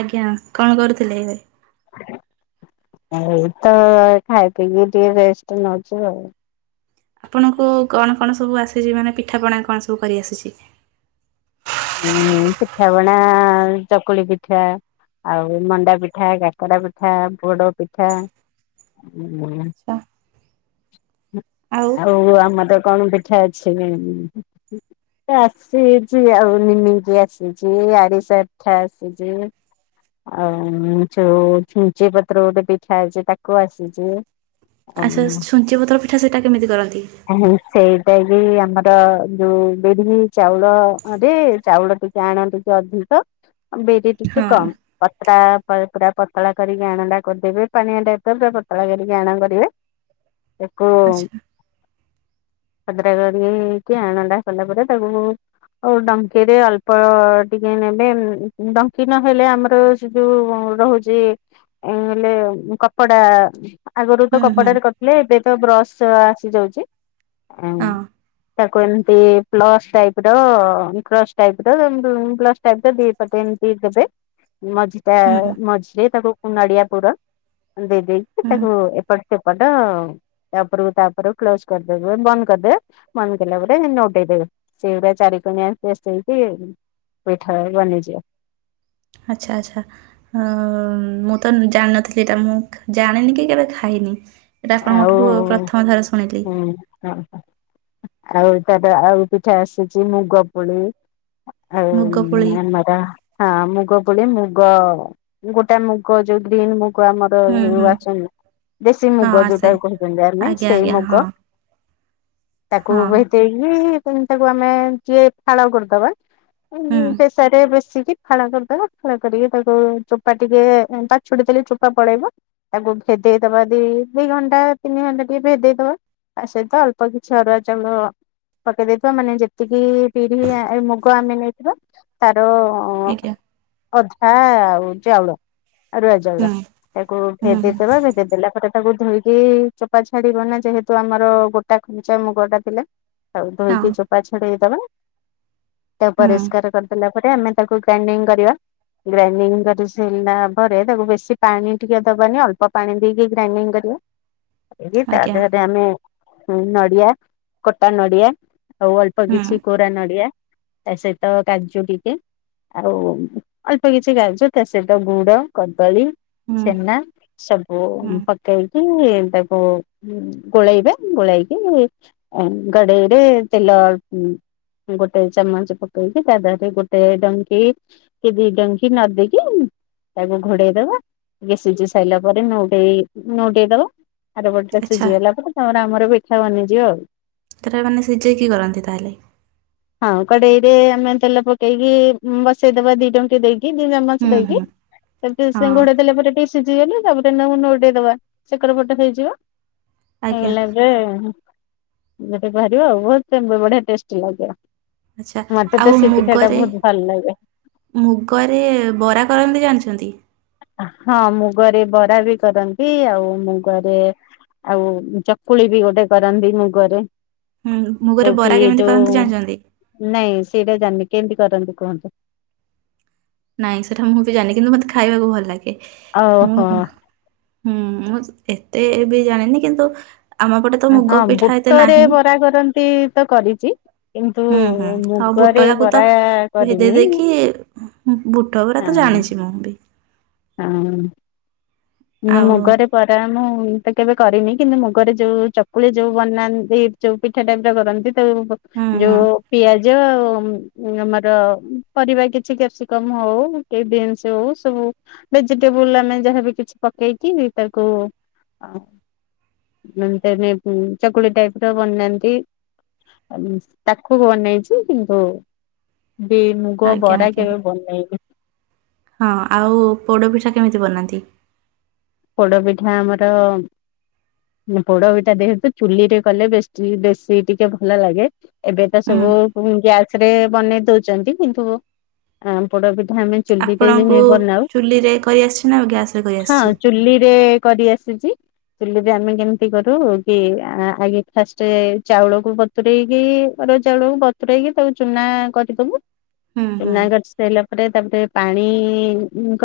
ଆଜ୍ଞା କଣ କରୁଥିଲେ ଏବେ? ଆଉତ ଖାଇ ପିଇକି ଟିକେ ରେଷ୍ଟ ନଉଚୁ ଆଉ। ଆପଣଙ୍କୁ କଣ କଣ ସବୁ ଆସିଚି ମାନେ ପିଠାପଣା କଣ ସବୁ କରିଆସିଛି? ହୁଁ ପିଠାପଣା ଚକୁଳି ପିଠା ଆଉ ମଣ୍ଡା ପିଠା, କାକରା ପିଠା, ପୋଡ ପିଠା ଆଚ୍ଛା। ଆଉ ଆମ ତ କଣ ଗୋଟେ ଏଠା ଅଛି ବି ଆସିଚି ଆଉ। ନିମିକି ଆସିଚି ଆରିସା ପିଠା ଆସିଚି। ଆଉ ଯଉ ଛୁ ଛୁଞ୍ଚି ପତ୍ର ଗୋଟେ ପିଠା ହେଇଚି ତାକୁ ଆସିଚି। ଆଚ୍ଛା ଛୁଞ୍ଚି ପତ୍ର ପିଠା ସେଇଟା କେମିତି କରନ୍ତି? ହାଁ ହାଁ! ସେଇଟା ବି ଆମର ଯୋଉ ବିରି, ଚାଉଳ [unintelligible] ଚାଉଳ ଟିକେ ଆଣ ଟିକେ ଅଧିକ ଆଉ ବରି ହଁ ଟିକେ କମ୍। ପତ୍ରା ପୁରା ପତଳା କରିକି ଆଣଟା କରିଦେବେ ପାଣି ଅଟା ପୁରା ପତଳା କରିକି ଆଣ କରିବେ। ତାକୁ ଆଚ୍ଛା। ଖଦ୍ରା କରି କି ଆଣଟା ସରିଲା ପରେ ତାକୁ ହଉ ଡଙ୍କିରେ ଅଳ୍ପ ଟିକେ ନେବେ ଉଁ ଡଙ୍କି ନହେଲେ ଆମର ଯୋଉ ରହୁଚି [unintelligible] କପଡା। ଆଗରୁ ତ ହୁଁ ହୁଁ କପଡାରେ କରିଥିଲେ ଏବେ ତ ବ୍ରଶ ଆସି ଯାଉଚି। ଏଁ ହଁ ତାକୁ ଏମ୍ତି ପ୍ଲସ୍ ଟାଇପର [unintelligible] ଟାଇପର ଏମିତି ଟାଇପର ଦି ପଟେ ଏମତି ଦେବେ ମଝି ତା ହୁଁ ମଝିରେ ତାକୁ ନଡ଼ିଆ ପୁର ଦେଇ ଦେଇେକି ହୁଁ ତାକୁ ଏପଟ୍ ସେପଟ ଆଉ। ତାପରକୁ‌ ତାପରକୁ କ୍ଲୋଜ କରିଦେବ ବନ୍ଦ କରିଦେ ବନ୍ଦ କଲା ପରେ ନୋଟଇଦେବେ। ସେବଟା ଚାରିି କଣିଆ [unintelligible] ହେଇକି ପଠା ବନିଯିବ। ଆଚ୍ଛା ଆଚ୍ଛା। ହଁ! ମୁଁ ତ ଜାଣିନଥିଲି ଏଟା ମୁଁ ଜାଣିନି କି କେବେ ଖାଇନି। ଏଇଟା ଆପଣଙ୍କଠୁ ପ୍ରଥମ ଧର ଶୁଣିଲି। ଓହୋ ଆଉ ତାର ଆଉ ପିଠା ଆସିଚି ମୁଗ ପୋଳି। [unintelligible] ହଁ! ମୁଗ ପୋଳି ମୁଗ ପୋଳି ମୁଗ ଗୋଟେ ମୁଗ ଯୋଉ ଗ୍ରୀନ୍ ମୁଗ୍ [unintelligible] ଆମର ହୁଁ ଯଉ ହୁଁ ଆସଚନ୍ତି। [unintelligible] ହଁ ମୁଗ ଯୋଉଟା ଆସେ। କହୁଚନ୍ତି ଆମେ ଆଜ୍ଞା ସେଇ ଆଜ୍ଞା ମୁଗ ହଁ ତାକୁ ହଁ [unintelligible] [unintelligible] ତାକୁ ଆମେ ଯିଏ ଫାଳ କରିଦବା ହୁଁ ପେସରେ ବେସିକି ଫାଳ କରଦବା‌ ଫାଳ କରିକି ତାକୁ ଚୋପା ଟିକେ ଉଁ ପାଛୁଡି କିରି ଚୋପା ପଳେଇବ। ତାକୁ ଭେଦେଇ ଦବା। ଦି ଦି ଘଣ୍ଟା ତିନି ଘଣ୍ଟା ଟିକେ ଭେଦେଇ ଦବା ତା ସହିତ ଅଳ୍ପ କିଛି ଅରୁଆ ଚାଉଳ ପକେଇ ଦେଇେଇଥିବା ମାନେ ଯେତିକି ବିରି ଆ ମୁଗ ଆମେ ନେଇଥିବା ତାର ହଁ ଆଜ୍ଞା ଅଧା ଆଉ ଚାଉଳ। ଆରୁୁଆ ହୁଁ ଚାଉଳ। ତାକୁ ହୁଁ ହୁଁ ଭେଦେଇ ଦବା ଭେଦେଇ ଦେଲା [unintelligible] ଧୋଇକି ଚୋପା ଛାଡିିବ ନା ଯେହେତୁ ଆମର ଗୋଟା [unintelligible] ମୁଗ ଟା ଥିଲା। ତାକୁ ହଁ ଧୋଇକି ଚୋପା ଛଡେଇଦବା ତାକୁ ହୁଁ ପରିଷ୍କାର କରିଦେଲା ଏପଟେ ଆମେ ତାକୁ ଗ୍ରାଇଣ୍ଡିଙ୍ଗ୍ କରିବା ଗ୍ରାଇଣ୍ଡିଙ୍ଗ୍ କରି ସାରିଲା ପରେ ତାକୁ ବେଶୀ ପାଣି ଟିକେ ଦବାନି ଅଳ୍ପ ପାଣି ଦେଇକି ଗ୍ରାଇଣ୍ଡିଙ୍ଗ୍ କରିବା [unintelligible] ତା ଆଜ୍ଞା ଦେହରେ ଆମେ ହୁଁ- ନଡିଆ କଟା ନଡିଆ ଆଉ ଅଳ୍ପ ହୁଁ। କିଛି କୋରା ନଡିଆ ତାସହିତ କାଜୁ ଟିକେ ଆଉ ଅଳ୍ପ କିଛି ଗାଜର୍ ତା ସହିତ ଗୁଡ, କଦଳୀ ହୁଁ ଛେନା ସବୁ ହୁଁ ପକେଇକି ତାକୁ ଗୋଳେଇବେ ଗୋଳେଇକି ଗଡେଇରେ ତେଲ ଉଁ- ଗୋଟେ ଚାମଚ୍ ପକେଇକି ତା ଦେହରେ ଗୋଟେ ଡଙ୍କି [unintelligible] ନ ଦେଇ କି ତାକୁ ଘୋଡେଇ ଦବା ଟିକେ ସିଜି ସାଇଲା ପରେ ନଉଟେଇ ନଉଟେଇ ଦବା ଆରପଟରେ ଆଚ୍ଛା ସିଜି ଗଲା ପରେ ତାପରେ ଆମର ପିଠା ବନିଯିବ ଆଉ। [unintelligible] ମାନେ ସିଜେଇକି କରନ୍ତି ତାହେଲେ? ହଁ କଡେଇ ରେ ଆମେ ତେଲ ପକେଇକି ବସେଇଦବା ଦି ଡଙ୍କି ଦେଇ କି ଦି ଚାମଚ ହୁଁ ଦେଇକି ହୁଁ ହଁ [unintelligible] ଘୋଡେଇ ଦେଲେ ପରେ ଟିକେ ସିଜିଗଲେ ତାପରେ ତାକୁ ନଉ ଟେଇଦବା ସେକର ପଟ ହେଇଯିବ ଆଜ୍ଞା ହେଇଗଲା ପରେ [unintelligible] ବାହାରିବ ଆଉ ବହୁତ୍ ବଢିଆ ଟେଷ୍ଟ୍ ଲାଗିବ। ଆଚ୍ଛା ମତେ ତ ଆଉ ସେ ପିଠାଟା ମୁଗରେ ବହୁତ୍ ଭଲ ଲାଗେ। ମୁଗରେ ବରା କରନ୍ତିି ଜାଣିଚନ୍ତି? ହଁ ମୁଗରେ ବରା ବି କରନ୍ତି। ଏ ଆଉ ମୁଗରେ ଆଉ ଚକୁଳି ବି ଗୋଟେ କରନ୍ତି ମୁଗରେ। ହୁଁ- ମୁଗ ରେ ଯୋଉଠି ବରା କେମିତି ଯୋଉ କରନ୍ତି ଜାଣିଚନ୍ତି? ନାଇଁ ସେଇଟା ଜାଣିନି କେମିତି କରନ୍ତୁ କୁହନ୍ତୁ? ନାଇଁ ସେଟା ମୁଁ ବି ଜାଣିନି କିନ୍ତୁ ମତେ ଖାଇବାକୁ ଭଲ ଲାଗେ ମୁଁ ଓହୋ ହୁଁ ମୁଁ ଏତେ ବି ଜାଣିନି କିନ୍ତୁ ଆମ ପଟେ ତ ଆଁ ମୁଗ -ହଁ ପିଠା ଏତେ ବୁଟରେ ନାହିଁ ବରା କରନ୍ତି ତ କରିଚି। ହୁଁ-ହୁଁ ଆଉ ବୁଟ ରାକୁ ତ ଭିଜେଇ କରିନି ଦେଇକି ବୁଟ ଗୁରା ତ ହଁ ଜାଣିଚି ମୁଁ ବି। [inaudible] ନା ଆଉ ମୁଗରେ ବରା ମୁଁ ତ କେବେ କରିନି କିନ୍ତୁ ମୁଗରେ ଯଉ ଚକୁଳି ଯଉ ବନାନ୍ତି ଯଉ ପିଠା ଟାଇପ୍ ର କରନ୍ତି ତ ହୁଁ ଯଉ ହୁଁ ପିଆଜ ଉଁ- ଉଁ- ଆମର ପରିବା କିଛି କ୍ୟାପ୍ସିକମ୍ ହଉ କି ବିନ୍ସ୍ ହଉ ସବୁ ଭେଜିଟେବୁଲ୍ ଆମେ ଯାହା ବି କିଛି ପକେଇକି ତାକୁ ଆ ହୁଁ- ତାପରେ ଚକୁଳି ଟାଇପ୍ ର ବନାନ୍ତି [unintelligible] ତାକୁ ବନେଇଚି କିନ୍ତୁ କି ମୁଗ ଆଜ୍ଞା ବରା ଆଜ୍ଞା କେବେ ବନେଇନି। ହଁ ଆଉ ପୋଡପିଠା କେମିତି ବନାନ୍ତି? ପୋଡପିଠା ଆମର ପୋଡପିଠା ଦେହେତୁ ଚୁଲିରେ କଲେ ବେଶୀ-ବେଶୀ ଟିକେ ଭଲ ଲାଗେ ଏବେ ତ ହୁଁ ସବୁ ଗ୍ୟାସ୍ ରେ ବନେଇ ଦଉଚନ୍ତି କିନ୍ତୁ ଆମ୍ ପୋଡପିଠା ଆମେ ଚୁଲି ରେ ଆପଣଙ୍କୁ [unintelligible] ବନାଉ-ହଁ। ଚୁଲିରେ କରି ଆସିଛି ନା ଗ୍ୟାସ ରେ କରି ଆସିଛି? ଚୁଲି ରେ କରି ଆସିଚି? ଚୁଲିରେ ଆମେ କେମତି କରୁ କି ଆ-ଆଗେ ଫାଷ୍ଟେ ଚାଉଳକୁ ବ ବତୁରେଇକି ଅରୁଆ ଚାଉଳ କୁ ବତୁରେଇକି ତାକୁ ଚୁନା କରିଦବୁ ହୁଁ ହୁଁ ଚୁନା କରି ସା ଇଲା ପରେ ତାପରେ ପାଣି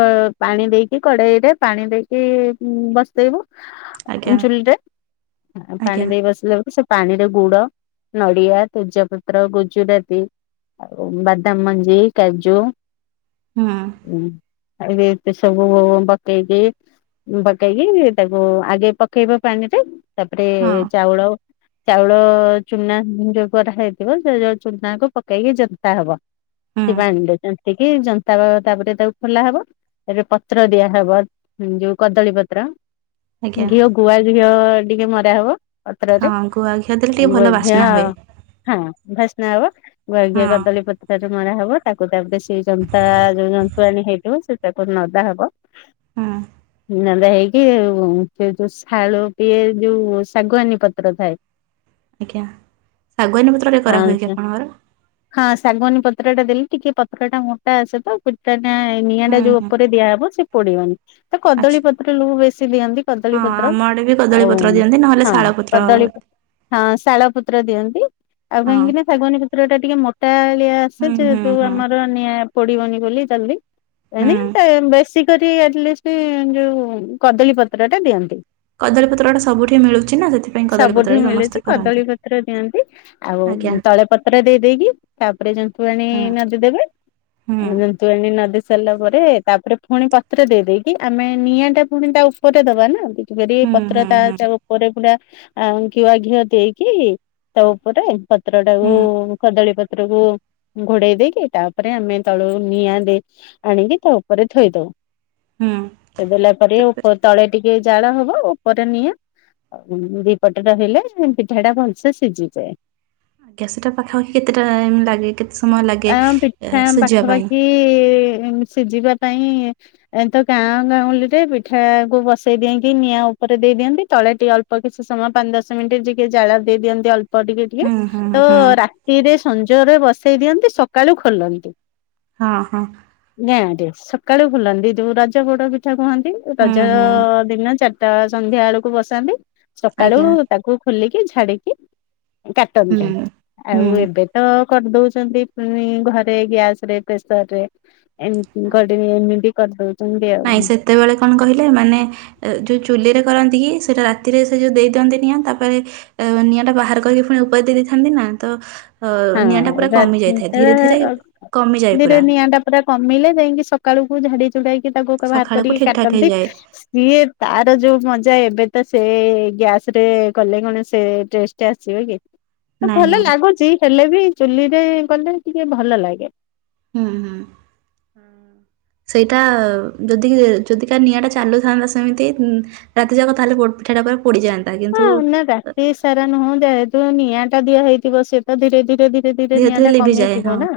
କ ପାଣି ଦେଇକି କଡ଼େଇ ରେ ପାଣି ଦେଇ କି ବସେଇବ ଉଁ ଆଜ୍ଞା ଚୁଲିରେ ପାଣି ଆଜ୍ଞା ଦେଇ ବସିଲା ବେଳକୁ ସେ ପାଣିରେ ଗୁଡ, ନଡିଆ, ତେଜପତ୍ର, ଗୁଜୁରାତି ଆଉ ବାଦାମ ମଞ୍ଜି, କାଜୁ ହୁଁ। ଉଁ ଆଉ ଏତେ ସବୁ ବତେଇ ଦିଏ। ଉଁ ପକେଇକି ତାକୁ ଆଗେ ପକେଇବ ପାଣିରେ ତାପରେ ହଁ ଚାଉଳ ଚାଉଳ ଚୁନା ଯୋଉ କରାହେଇଥିବ ସେ ଯୋଉ ଚୁନା କୁ ପକେଇକି ଜନ୍ତା ହବ। ହୁଁ ସେ ପାଣିରେ ଜନ୍ତିକି ଜନ୍ତା ତାପରେ ତାକୁ ଖୋଲା ହବ ତାପରେ ପତ୍ର ଦିଆହବ। ଉଁ ଯୋଉ କଦଳୀ ପତ୍ର ଆଜ୍ଞା ଘିଅ ଗୁଆ ଘିଅ ଟିକେ ମରା ହବ ହଁ ପତ୍ରରେ ଗୁଆ ଘିଅ ଦେଲେ ଟିକେ ଭଲ ଗୁଆ ଘିଅ ବାସ୍ନା ହୁଏ। ହଁ ଭାସ୍ନା ହବ ଗୁଆ ହଁ ଘିଅ କଦଳୀ ପତ୍ରରେ ମରା ହବ। ତାକୁ ତାପରେ ସେଇ ଜନ୍ତା ଯୋଉ ଜନ୍ତୁଆଣୀ ହେଇଥିବ ସେ ତାକୁ ନଦା ହବ। ହଁ। ନଏଲେ ହେଇକି ସେ ଯୋଉ ଶାଳୁ ପିଏ ଯୋଉ ଶାଗୁଆନୀ ପତ୍ର ଥାଏ ଆଜ୍ଞା ସାଗୁଆନୀ ପତ୍ରରେ କରାହୁଏ କି ହଁ ଆପଣଙ୍କର? ହଁ ଶାଗୁଆନୀ ପତ୍ର ଟା ଦେଲେ ଟିକେ ପତ୍ର ଟା ମୋଟା ଆସେ ତ ପି ତା ନାଇଁ ନିଆଁ ହୁଁ ଟା ଯୋଉ ହୁଁ ଉପରେ ଦିଆହବ ସେ ପୋଡିବନି। ତ ଆଚ୍ଛା କଦଳୀ ପତ୍ର ଲୋକ ବେଶୀ ଦିଅନ୍ତି କଦଳୀ ହଁ ପତ୍ର ଆମ ଆଡ଼େ ବି କଦଳୀ ଆଉ ପତ୍ର ଦିଅନ୍ତି ନହେଲେ ହଁ ଶାଳ ପତ୍ର କଦଳୀ ପ ହଁ ହଁ ଶାଳ ପତ୍ର ଦିଅନ୍ତି ଆଉ କାହିଁକି ନା ଶାଗୁଆନୀ ପତ୍ର ଟା ଟିକେ ମୋଟାଳିଆ ସେ ହୁଁ ହୁଁ ଯେହେତୁ ହୁଁ ଆମର ନିଆଁ ପୋଡିବନି ବୋଲି ଜଲଦି ହୁଁ ଏଣେ ତେ ବେଶୀ କରି ଆଟଲାଷ୍ଟି ଯୋଉ କଦଳୀ ପତ୍ରରେ ଦିଅନ୍ତି। କଦଳୀପତ୍ରଟା ସବୁଠି ମିଳୁଛି ନା ସେଥିପାଇଁ ସବୁଠି କଦଳୀପତ୍ରରେ ସମସ୍ତେ ମିଳୁଚି କରନ୍ତି। କଦଳୀପତ୍ର ଦିଅନ୍ତି। ଆଉ ଆଜ୍ଞା ତଳେ ପତ୍ର ଦେଇ ଦେଇକି ତାପରେ ଜନ୍ତୁଆଣି ହୁଁ ନଦି ଦେବେ। ହୁଁ। ତୁଆଣୀ ନଦି ସାରିଲା ପରେ ତାପରେ ପୁଣି ପତ୍ର ଦେଇ ଦେଇ କି ଆମେ ନିଆଁ ଟା ପୁଣି ତା ଉପରେ ଦବା ନା ଏତୁ କରି ହୁଁ ପତ୍ର ହୁଁ ତା ହୁଁ ତା ଉପ ପରେ ପୁରା ଆଁ ଗୁଆ ଘିଅ ଦେଇକି ତା ଉପରେ ପତ୍ର ଟାକୁ ହୁଁ କଦଳୀ ପତ୍ରକୁ ଘୋଡେଇ ଦେଇକି ତାପରେ ଆମେ ତଳୁ ନିଆଁ ଦେ ଆଣିକି ତା ଉପରେ ଥୋଇ ଦଉ। ହୁଁ। ଏ ଦେଲା ପରେ ତାପରେ ଉପ ତଳେ ଟିକେ ଜାଳ ହବ ଉପରେ ନିଆଁ। ଆଉ ଦି ପଟ ଟା ହେଲେ ପିଠା ଟା ଭଲସେ ସିଝିଯାଏ। ଆଜ୍ଞା ସେଟା ପାଖାପାଖି କେତେ ଟାଇମ୍ ଲାଗେ କେତେ ସମୟ ଲାଗେ ଆମ ଏ ସିଝିବା ପାଇଁ? [inaudible] ଉଁ ସିଝିବା ପାଇଁ ଏ ତ ଗାଁ ଗାଉଁଳିରେ ପିଠା କୁ ବସେଇ ଦେଇକି ନିଆଁ ଉପରେ ଦେଇ ଦିଅନ୍ତି ତଳେ ଟିକେ ଅଳ୍ପ କିଛି ସମୟ ପାଞ୍ଚ ଦଶ ମିନିଟ୍ ଯିକେ ଜାଳ ଦେଇ ଦିଅନ୍ତି ଅଳ୍ ଳ୍ପ ଟିକେ ଟିକେ ହୁଁ ହୁଁ ତ ହୁଁ ରାତିରେ ସଞ୍ଜରେ ବସେଇ ଦିଅନ୍ତି ସକାଳୁ ଖୋଲନ୍ତି। ହଁ ହଁ ଗାଁ ରେ ସକାଳୁ ଖୁଲନ୍ତି ଯୋଉ ରଜ ହୁଡ ପିଠା କୁହନ୍ତି ହୁଁ ରଜ ହୁଁ ଦିନ ଚାରି ଟା ସନ୍ଧ୍ୟା ବେଳକୁ ବସାନ୍ତି ସକାଳୁ ଆଜ୍ଞା ତାକୁ ଖୋଲିକି ଛାଡିକି କାଟନ୍ତି। ହୁଁ। ଆଉ ହୁଁ ଏବେ ତ କରିଦଉଛନ୍ତି। ପୁଣି ଘରେ ଗ୍ୟାସ ରେ ପ୍ରେସର ରେ ଏମ ଆଜ୍ଞା। ଗଡିି ଏମିତି କରିଦଉଛି। ନାଇଁ ସେତେବେଳେ କଣ କହିଲେ? ମାନେ ଏ ଯୋଉ ଚୁଲିରେ କରନ୍ତି କି ସେଇଟା ରାତିରେ ସେ ଯୋଉ ଦେଇ ଦିଅନ୍ତି ନିଆଁ ତାପରେ ଅ, ନିଆଁ ଟା ବାହାର କରିକି ପୁଣି ଉପରେ ଦେଇଥାନ୍ତି ନା ତ ଅ, ନିଆଁ ଟା ହଁ ପୁରା ରା କମି ଯାଇଥାଏ ଧୀରେ ଧୀରେ କମିଯାଏ ଧୀରେ ପୁରା। ନିଆଁ ଟା ପୁରା କମିଲା ଯାଇକି ସକାଳୁକୁ ଝାଡି ଝୁଡାଇକି ତାକୁ [unintelligible] ବାହାର ସକାଳକୁ କରିକି ଠିକ ଠାକ କାଟନ୍ତି। ହେଇଯାଏ ଇଏ ତାର ଯୋଉ ମଜା ଏବେ ତ ସେ ଗ୍ୟାସ୍ ରେ କଲେ କଣ ସେ ଟେଷ୍ କିଏ ଆସିବେ କି? ତ ନାଇଁ ଭଲ ନାଇଁ ଲାଗୁଚି, ହେଲେ ବି ଚୁଲିରେ କଲେ ଟିକେ ଭଲ ଲାଗେ। ହୁଁ, ହଁ। ସେଇଟା ଯଦି ଏ ଯଦି କା ନିଆଁ ଟା ଚାଲୁଥାନ୍ତା ସେମିତି ହୁଁ ରାତି ଯାକ ତାହେଲେ ପୋଡ ପିଠା ଟା ପୁରା ପୁଡିଯାଆନ୍ ହଁ ନା ରାତି ସାରା ନୁହଁ ଯେହେତୁ ନିଆଁ ଟା ଦିଆ ହେଇଥିବ ସେଟା ଧୀରେ ଧୀରେ ବି ଧୀରେ ଧୀରେ ନିଆଁ ଟା କମି ଯିବ ନା?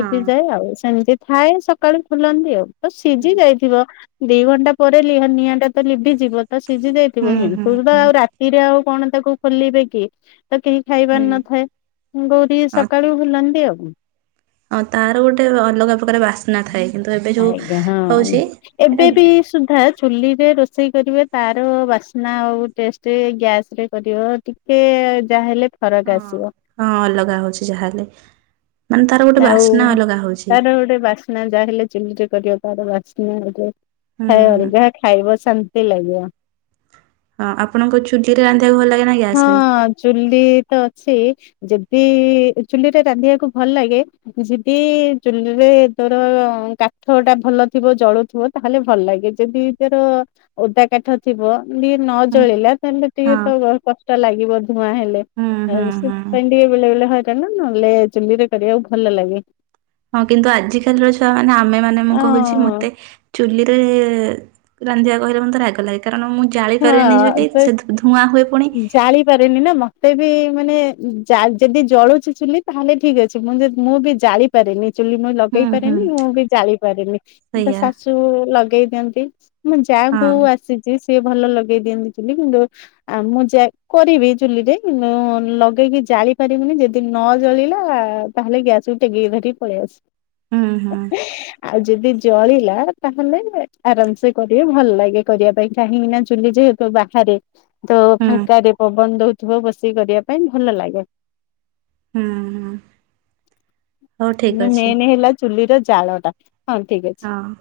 ହଁ ଆଉ। ସେମିତି ଥାଏ ସକାଳୁ ଖୁଲନ୍ତି ଆଉ। ତ ସିଝି ଯାଇଥିବ ଦି ଘଣ୍ଟା ପରେ ଲିହ ନିଆଁ ଟା ତ ଲିଭିଯିବ। ତ ସିଝି ଯାଇଥିବ ହୁଁ [unintelligible] ହୁଁ ସେଉରା ହୁଁ ଆଉ ରାତିରେ ଆଉ କଣ ତାକୁ ଖୋଲିବେ କି। ତ କେହି ଖାଇବାର ନଥାଏ। ବୋଉ ଟିକେ ହଁ ସକାଳୁ ବୁଲନ୍ତି ଆଉ। ହଁ ତାର ଗୋଟେ ଅଲଗା ପ୍ରକାର ବାସ୍ନା ଥାଏ କିନ୍ତୁ ଏବେ ଯୋଉ ହଉଛି ଏଟା ଏ ସିଧା ଚୁଲିରେ ରୋଷେଇ କରିବେ ତାର ବାସ୍ନା ଆଉ ଟେଷ୍ଟ ଗ୍ୟାସ୍ ରେ କରିବ ଟି କେ ଯାହା ହେଲେ ହଁ ହଁ ଅଲଗା ହଉଛି ଯାହାହେଲେ, ମାନେ ତାର ଗୋଟେ ବାସ୍ନା ଅଲଗା ହଉଛି। ନା ଯାହା ହେଲେ ଚୁଲି ରେ କରିବା ତାର ବାସ୍ନା [unintelligible] ହୁଁ ଖାଇବ ହୁଁ [unintelligible] ଯାହା ଖାଇବ ଶାନ୍ତି ଲାଗିବ। ହଁ ଆପଣଙ୍କ ଚୁଲିରେ ରାନ୍ଧିବାକୁ ଭଲ ଲାଗେ ନାହିଁ ହଁ ଚୁଲି ତ ଅଛି। ଯଦି ଚୁଲିରେ ରାନ୍ଧିବାକୁ ଭଲ ଲାଗେ। ଯିଦି ଚୁଲିରେ ତୋର କାଠ ଟା ଭଲ ଥିବ ଜଳୁଥିବ ତାହେଲେ ଭଲ ଲାଗେ। ଯଦି ତୋର ଓଦା କାଠ ଥିବ ଟିକିଏ ନ ହୁଁ ଜଳିଲା ତାହେଲେ ଟିକେ ହଁ ତ [unintelligible] କଷ୍ଟ ଲାଗିବ ଧୂଆଁ ହେଲେ। ହୁଁ ହୁଁ ଆଉ ସେ [unintelligible] ହୁଁ ବେଲେ ବେଲେ ହେ କନା ନହେଲେ ଚୁଲିରେ କରିବାକୁ ଭଲ ଲାଗେ। ହଁ କିନ୍ତୁ ଆଜିିକାଲିର ଛୁଆମାନେ ଆମେ ମାନେ ମୁଁ ଅ କହୁଛି ମୋତେ ଚୁଲିରେ ରାନ୍ଧିବା କହିଲେ ମୋତେ ରାଗ ଲାଗେ। କାରଣ ମୁଁ ଜାଳିପାରେନି ଚୁଲି ହଁ ତ ସେ ଧୂ- ଧୂଆଁ ହୁଏ ପୁଣି। ଜାଳି ପାରେନି ନା ମୋତେ ବି ମାନେ ଯା- ଯଦି ଜଳୁଛି ଚୁଲି ତାହେଲେ ଠିକ ଅଛି। [unintelligible] ମୁଁ ଯେ ମୁଁ ବି ଜାଳି ପାରେନି। ଚୁଲି ମୁଇଁ ଲଗେଇ ହୁଁ ହୁଁ ପାରେନି ମୁଁ ବି ଜାଳି ପାରେନି। ତ ସେଇଆ ଶାଶୁ ଲଗେଇ ଦିଅନ୍ତି। ମୁଁ ଯା ହଁ ଙ୍କୁ ଆସିଛି ସିଏ ଭଲ ଲଗେଇ ଦିଅନ୍ତି ଚୁଲି। କିନ୍ତୁ ଆ, ମୁଁ ଯେ କରିବି ଚୁଲିରେ ନ-ଲଗେଇକି ଜାଳି ପାରିବିନି। ଯଦି ନ ଜଳିଲା ତାହେଲେ ଗ୍ୟାସ୍ କୁ ଟେକିକି ଧରିକି ପଳି ଆସ। ହୁଁ, ହଁ। ଆଉ ଯଦି ଜଳିଲା ତାହେଲେ ଆରାମସେ କରିବେ ଭଲ ଲାଗେ କରିବା ପାଇଁ। କାହିଁକିନା ଚୁଲି ଯେହେତୁ ବାହାରେ ତ ହୁଁ ଫାଙ୍କାରେ ପବନ ଦଉଥିବ ବସିକି କରିବା ପାଇଁ ଭଲ ଲାଗେ। ହୁଁଁ, ହଁ। ଯୋଉ ମେନ୍ ହେଲା ଚୁଲିର ଜାଳ ଟା ହଁ ଠିକ ଅଛି। ହଁ।